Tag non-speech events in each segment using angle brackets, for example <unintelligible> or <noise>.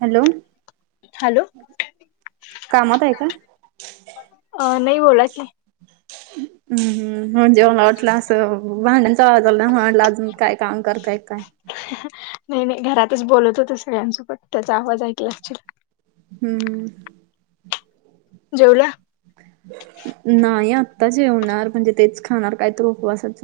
Hello! Hello! कामात हाय काय? अं, नाही बोला की. <inaudible> हम्म, हम्म म्हणजे मला वाटलं असं भांड्यांचा आवाज आला ना मला वाटलं अजून काय काम करताय काय. नाही नाही घरातच बोलत होते सगळ्यांसोबत त्याचा आवाज ऐकला असशील. हम्म्म हम्म्म. जेवल्या? नाही आता जेवणार म्हणजे तेच खाणार काय तर उपवासाच.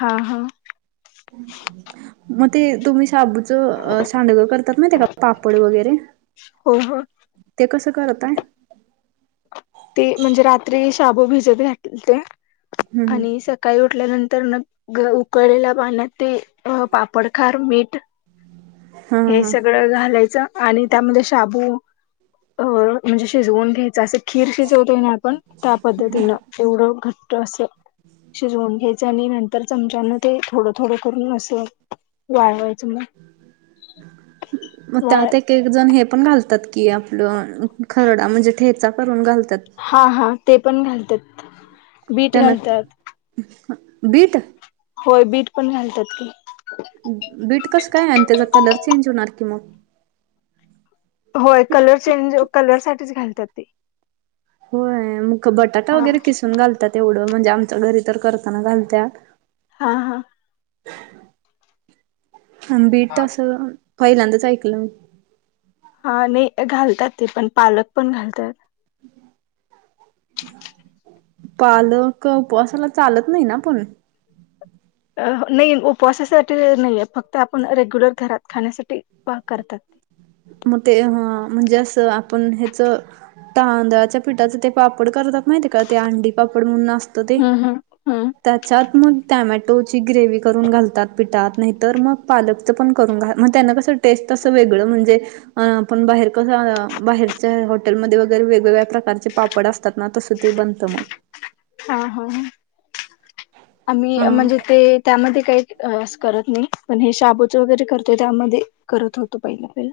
हां हां. मगं ते तुम्ही शाबूचं सांडगं करतात माहितीय काय पापड वगैरे हो हो ते कसं करताय? ते म्हणजे रात्री शाबू भिजत घालत्या हम्म आणि स काळी उठल्यानंतर न गं उकळलेल्या पाण्यात ते पापड, खार, मीठ हा हे हा सगळं घालायचं. आणि त्यामध्ये शाबू अं म्हणजे शिजवून घ्यायचं असे खीर शिजवतोय ना आपण त्या पद्धतीनं एवढं घट्ट अस शिजवून घ्यायचं आणि नंतर चमच्यान ते थोडं थोडं करून असं वाळवायच म मग वाळ त्यात एक एक जण हे पण घालतात कि आपलं खरडा म्हणजे ठेचा करून घालत्यात. हा हा ते पण घालत्यात. त्यांन बीट. होय बीट पण घालतात की. बीट कस काय आणि त्याचा कलर चेंज होणार की मग. होय कलर चेंज कलरसाठीच घालतात ते. होय, मग बटाटा हा. वगैरे किसून घालतात एवढं म्हणजे आमच्या घरी तर करताना घालत्या. हा हा अन बीट असं पहिल्यांदाच ऐकलं मी. हा नाही घालतात ते पण पालक पण घालतात. <inaudible> पालक उपवासाला चालत नाही ना पण? नाही उपवासासाठी नाही आहे, फक्त आपण रेग्युलर घरात खाण्यासाठी करतात. मग ते हम्म म्हणजे असं आपण ह्याचं तांदळाच्या पिठाच ते पापड करतात माहिती का ते अंडी पापड म्हणून असत ते हम्म हम्म. हम्म त्याच्यात मग टॅमॅटोची ग्रेव करून घालतात पिठात नाहीतर मग पालक पण करून घा मग त्यांना कसं टेस्ट असं वेगळं म्हणजे अ आपण बाहेर कस बाहेरच्या हॉटेलमध्ये वगैरे वेगवेगळ्या प्रकारचे पापड अस सतात ना तसं ते बनत मग. हा हा हा हा. आम्ही म्हणजे ते त्यामध्ये काही अ अस करत नाही, पण हे शाबूचं वगैरे करतोय त्यामध्ये करत होतो पहिलं पहिल.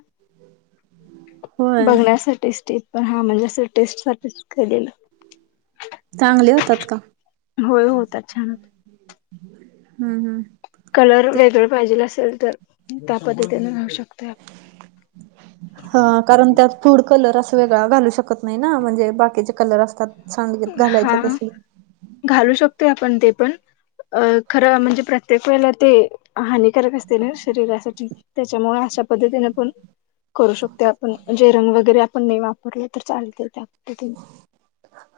होय बघण्यासाठीच स्टेप हा म्हणजे असं टेस्ट साठीच केलेलं. चांगले होतात का? होय होतात छान. हम्म हम्म कलर ते वेगळे पाहिजेल असेल तर त्या पद्धतीने होऊ शकता. हा कारण त्यात फूड कलर असा वेगळा घालू शकत नाही ना म्हणजे बाकीचे कलर असतात सांडगेत घालायचे हा तसले. घालू शकतो आपण ते पण अ खरं म्हणजे प्रत्येक वेळेला ते हानिकारक असते ना शरीरासाठी त्याच्यामुळे अशा पद्धतीने पण करू शकते आपण जे रंग वगैरे आपण नाही वापरल तर चालते त्या पद्धतीन.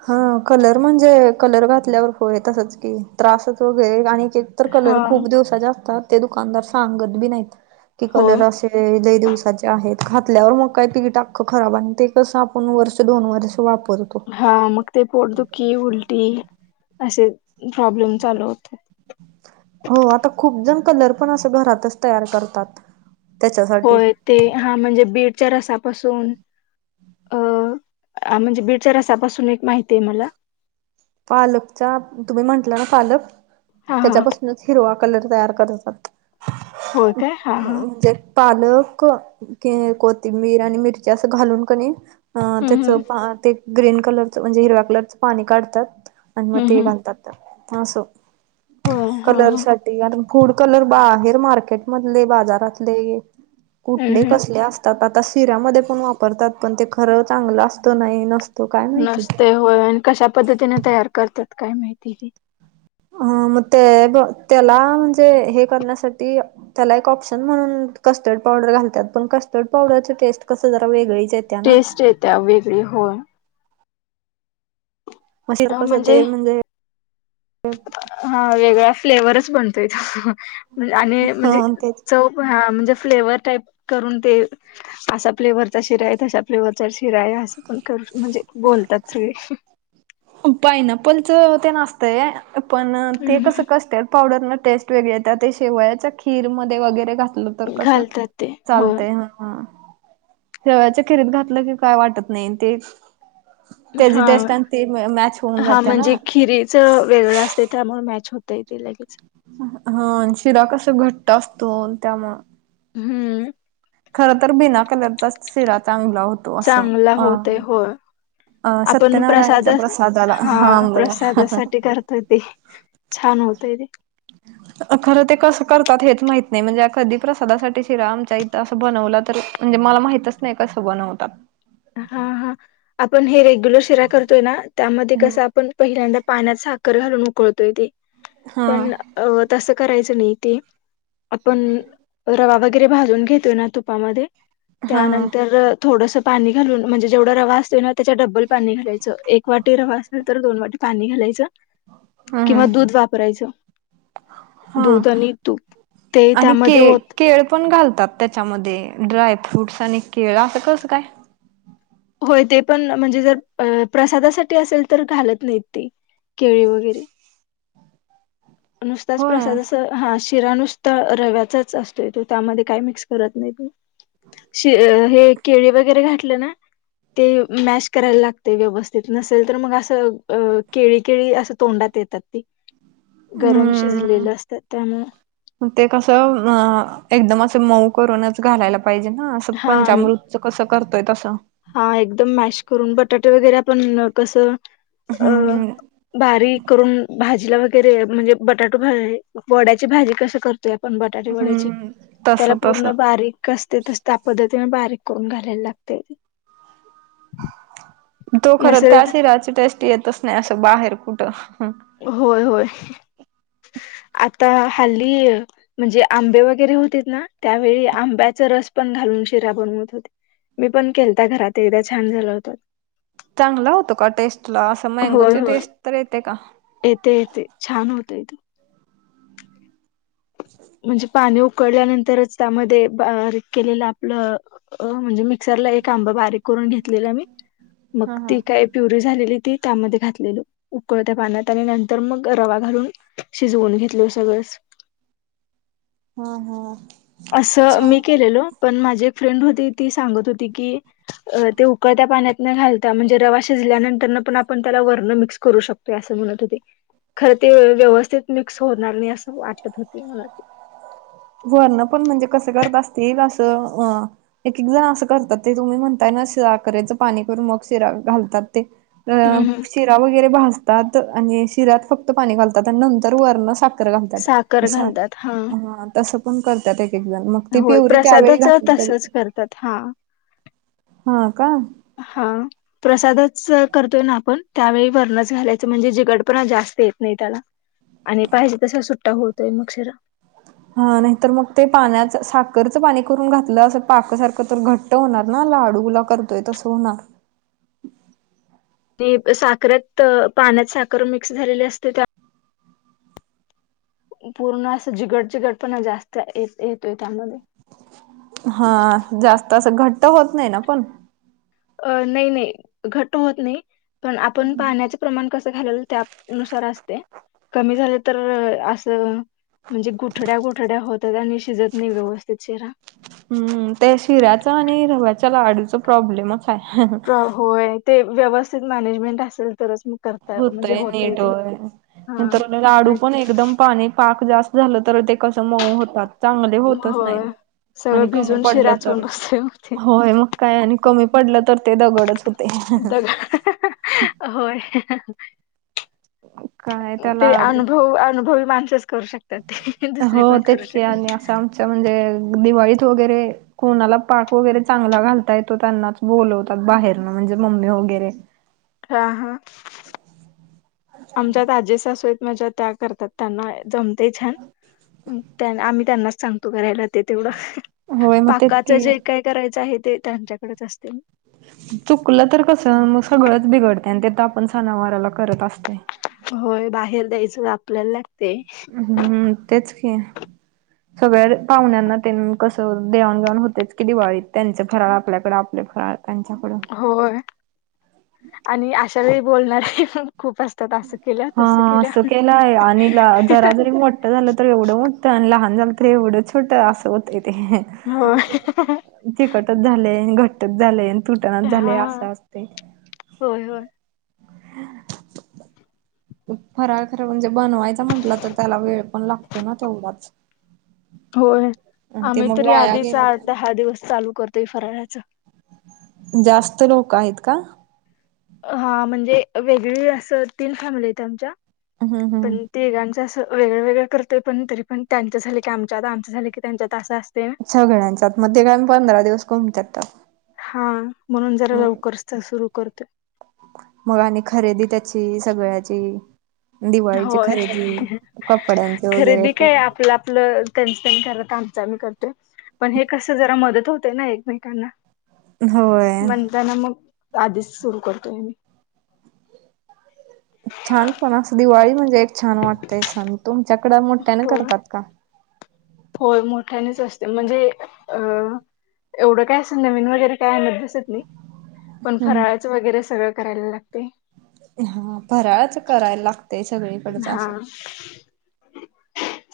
हम्म कलर म्हणजे कलर घातल्यावर होय, तसच की त्रासच वगैरे आणि तर हा कलर खूप दिवसाचे असतात, ते दुकानदार सांगत बी नाहीत की होय कलर अशे ज लय दिवसाचे आहेत खातल्यावर मग काही पिक अख खराब आणि ते कसं आपण वर्ष दोन वर्ष वापरतो. हा मग ते पोटदुखी, उलटी अशे प्रॉब्लेम चालू होता. हो आता खूप जण कलर पण असं घरातच तयार करतात. त्याच्यासाठी होय ते हा म्हणजे बीटच्या रसापासून अ म्हणजे बीटच्या रसापासून एक माहिती आहे मला पालकचा तुम्ही म्हंटलं ना पालक हा हा त्याच्यापासून हिरवा कलर तयार करायचा होय काय हा हा म्हणजे पालक क कोथिंबीर आणि मिरची असं घालून कनी. अ हम्म त्याचं हम्म पा ते ग्रीन कलरच म्हणजे हिरव्या कलरचं पाणी काढतात. आणि मग हम्म ते हम्म घालतात ह असो होय हा हा. कलरसा कारण फूड कलर बाहेर मार्केट मधले बाजारातले हम्म कुठले हम्म. कसले आता शिऱ्यामध्ये पण वापरतात पण ते खरं चांगलं असतं नाही. काय माहिती नसते होय आणि कशा पद्धतीने तयार करतात काय माहिती. अ मग ते त्याला म्हणजे हे करण्यासाठी त्याला एक ऑप्शन म्हणुन कस्टर्ड पावडर घालतात पण कस्टर्ड पावडरच टेस्ट कसं जरा वेगळीच ना टेस्ट येत्या वेगळी होय. मशीर कस ते म्हणजे <inaudible> हा वेगळा फ्लेवरच बनतो इथं आणि म्हणजे हा तेच चव म्हणजे फ्लेवर टावईप करून ते असं फ्लेवरचा शिरा आहे तसा फ्लेवरचा शिरा आहे असं पण कर म्हणजे बोलतात सगळे पायनापल च ते असतंय पण हम्म, ते कसं हम्म. करत्यात पावडर न टेस्ट वेगळे येत ते शेवयाच्या खीरमध्ये वगैरे घातली तर कसं घालतात ते हो चालतय ह ह शेवयाच्या खीरीत घातलं की काय वाटत नाही ते त्याची टेस्ट हा. आणि ती मॅच होऊन जाते ना. च वेगळं असते त्यामुळे मॅच होत ते लगेच हा शिरा कस घट्ट असतो त्यामुळं हम्म. खर तर बिना कलरचा शिरा चांगला होतो. असं चांगला अ होतोय होय अ आपण प्रसाद सत्यनारायणच्या प्रसादाला हा बघा प्रसादासाठी करतो ते छान होते ते खरं ते कसं करतात हेच माहित नाही म्हणजे कधी प्रसादासाठी शिरा आमच्या ते असं बनवलं तर म्हणजे मला माहितच नाही कसं बनवतात. हा हा आपण हे रेग्युलर शिरा करतोय ना त्यामध्ये हम्म कसं आपण पण पहिल्यांदा पाण्यात साखर घालून उकळतोय ते हा पण अ तसं करायचं नाही ते आपण रवा वगैरे भाजून घेतोय ना तुपामध्ये हा त्यानंतर थोडंसं पाणी घालून म्हणजे जेवढं रवा असते ना त्याच्या डबल पाणी घालायच एक वाटी रवा असेल तर दोन वाटी पाणी घालायचं किंवा हम् दूध वापरायचं. हा दुध आणि तुप ते आणि के त्यामध्ये ओत केळ पण घालतात त्याच्यामध्ये ड्राय फ्रूट्स आणि केळ असं कसं काय? होय ते पण म्हणजे जर प्रसादासाठी असेल तर घालत नाहीत ते केळी वगैरे. निसताच होय प्रसाद असं हा शिरा नुसता रव्याचाच असतो त्यामध्ये काही मिक्स करत नाही ते. शि हे केळी वगैरे घातलं ना ते मॅश करायला लागते व्यवस्थित नसेल तर मग असं केळी केळी असं तोंडात येतात ती गरम शिजलेले असतात त्यामुळे म ते कसं अ एकदम असं मऊ करूनच घालायला पाहिजे ना, असं हा पंचामृत कसं करतोय तसं हा एकदम मॅश करून, बटाटे वगैरे आपण कसं अं हम्म बारीक करून भाजीला वगैरे म्हणजे बटाटू वड्याची भाजी कशी करतो ते आपण बटाटे वड्याची हम्म तस त्याला तस पूर्ण बारीक कस ते तस त्या पद्धतीने बारीक करून घालायला लागतयं तो खरं त्या नसेल शिराची टेस्ट येतच नाही असं बाहेर कुठं होय, होय आता हल्ली म्हणजे आंबे वगैरे होतेत ना त्यावेळी आंब्याचा रस पण घालून शिरा बनवत होते. मी पण केलता घरात, एकदा छान झाला होता. चांगला होतो का टेस्टला अस होय मँगोची होय टेस्ट तर येते का? येते येते छान होतोय तो <unintelligible> म्हणजे पाणी उकळल्यानंतरच त्यामध्ये बारीक केलेलं आपलं अ, म्हणजे मिक्सरला एक आंबा बारीक करून घेतलेला मी, मग हा हा ती काय प्युरी झालेली ती त्यामध्ये घातलेलं उकळत्या पाण्यात आणि नंतर मग रवा घालून शिजवून घेतल सगळंच हां हां असं मी केलेलो, पण माझी एक फ्रेंड होती ती सांगत होती की ते उकळत्या पाण्यात न घालता, म्हणजे रवा शिजल्यानंतर पण आपण त्याला वरनं मिक्स करू शकतो. ती असं म्हणत होती, खरं ते व्यवस्थित मिक्स होणार नाही असं वाटत होती म्हणतं वरनं पण म्हणजे कसं करत असतील, असं अ एक, एक जण असं करतात ते तुम्ही म्हणताय ना शि साखरेचं पाणी करून मग शिरा घालतात ते अ हम्म, हम्म. शिरा वगैरे भाजतात आणि शिऱ्यात फक्त पाणी घालतात आणि नंतर वरनं साख -खर घालतात साखर असं, घालतात हा तसं पण करत्यात एक एक जण मग ती होय पिवरी त्यावेळी प्रसादाच घातली तरी तसच करतात हा. हा का हां प्रसादच करतोय ना आपण, त्यावेळी वरनंच घालायचं म्हणजे जिगड पणा जास्त येत नाही त्याला. आणि पाहिजे तसा सुट्टा होतोय मग शिरा. हा नाही तर मग ते पाण्याच साखरचं पाणी करून घातलं असं पाक सारखं तर घट्ट घट्ट होणार ना लाडूला करतोय तसं होणार ते साखरेत पाण्यात साखर मिक्स झालेली असते त्या पूर्ण असं जिगट चिगट पण जास्त येतोय त्यामध्ये हां, जास्त असं घट्ट होत नाही ना पण? अ नाही नाही घट्ट होत नाही, पण आपण पाण्याच प्रमाण कसं घालेल त्या नुसार असतीया, कमी झाले तर असं म्हणजे गुठड्या, गुठड्या होतात आणि शिजत नाही व्यवस्थित शिरा. हम्म त्या शिऱ्याच आणि रव्याच्या लाडूचा प्रॉब्लेमच हाय. प्र होय ते व्यवस्थित मॅनेजमेंट असेल तरच मग करते हुतंय नीट व्हयं, नंतरनं लाडू नाही पण एकदम पाणी पाक जास्त झालं तर ते कसं मऊ होतात. चांगले होतच होय नाहीत आणि सगळं कमी भिजून पडलं शिराच होऊन तर, बसतोय मग ते होय मग काय आणि कमी पडलं तर ते दगडच होत दगड होय. काय त्याला ते लाडू अनुभव अनुभवी माणसच करू शकत त्यात ते दुसर कोण करू शकत त आमच्या म्हणजे दिवाळीत वगैरे कोणाला पाक वगैरे चांगला घालता येतो, त्यांनाच बोलवतात बाहेरन म्हणजे मम्मी वगैरे. हा हा. आमच्यात आजे सासू आहेत माझ्या त्या करतात. त्यांना जमतेय छान. ते आम्ही त्यांनाच सांगतो करायला ते तेवढं. होय मग तेच पाकाच की जे काय करायचं आहे, ते त्यांच्याकडेच असतयं. चुकलं तर कस मग सगळंच बिघडतयं आणि ते तर आपण सणावाराला करत असतोय. होय. बाहेर द्यायचं, आपल्याला लागतय. हं. तेच की. सगळ्या पाहुण्यांना तेनं कसं देवाण घेवाण होतेच की दिवाळीत. त्यांच फराळ आपल्याकडे आपले फराळ त्यांच्याकड. होय. आणि अशा वेळी बोलणारी मग खूप असतात असं केलं, तस हा असं केलं. केलाय आणि जरा जरी मोठं झालं तर एवढं मोठ. अन लहान झालं तर एवढं छोट असं होतय ते. होय चिकटच झालय आणि घट्टच झालय, तुटनाच झालय हा असं असतय. होय होय. फराळ खरं म्हणजे बनवायच म्हटलं तर त्याला वेळ पण लागतो ना तेवढाच. होय. आणि ते आम्ही मग तर वाया आधीच गेलं आठ- तर दहा दिवस चालू करतोय फराळाच. जास्त लोक आहेत का? हा. म्हणजे वेगळी असं तीन फॅमिली आहेत आमच्या. हं हं. पण तिघांचं असं वेगळं वेगळं करतोय. पण तरी पण त्यांचं झालं की आमच्यात, आमचं झाल की त्यांच्यात असं असतय ना. सगळ्यांचात. म ते गंज पंधरा दिवस घुमतात तर. हा, म्हणून जरा लवकरच तर सुरू करतोय. मग आणि खरेदी त्याची सगळ्याची. दिवाळीची होय, खरेदी कपड्यांचे वगैरे खरेदी काय आपलं आपलं त्यांचं त्यांनी करत्यात, आमचं आम्ही करतोय. पण हे कसं जरा मदत होतेय ना एकमेकांना. होय. तेना मग आधीच सुरू करतोय आम्ही. छान! पण असं दिवाळी म्हणजे एक छान वाटतेय सण. तुमच्याकड मोठ्याने हो करतात का? होय मोठ्यानेच असते. म्हणजे अ एवढं काय अस नवीन वगैरे काय आणत बसत नाही. पण हम्म. फराळाचं वगैरे सगळं करायला लागते. हा फराळच करायला लागतय सगळीकडच असं. <inaudible>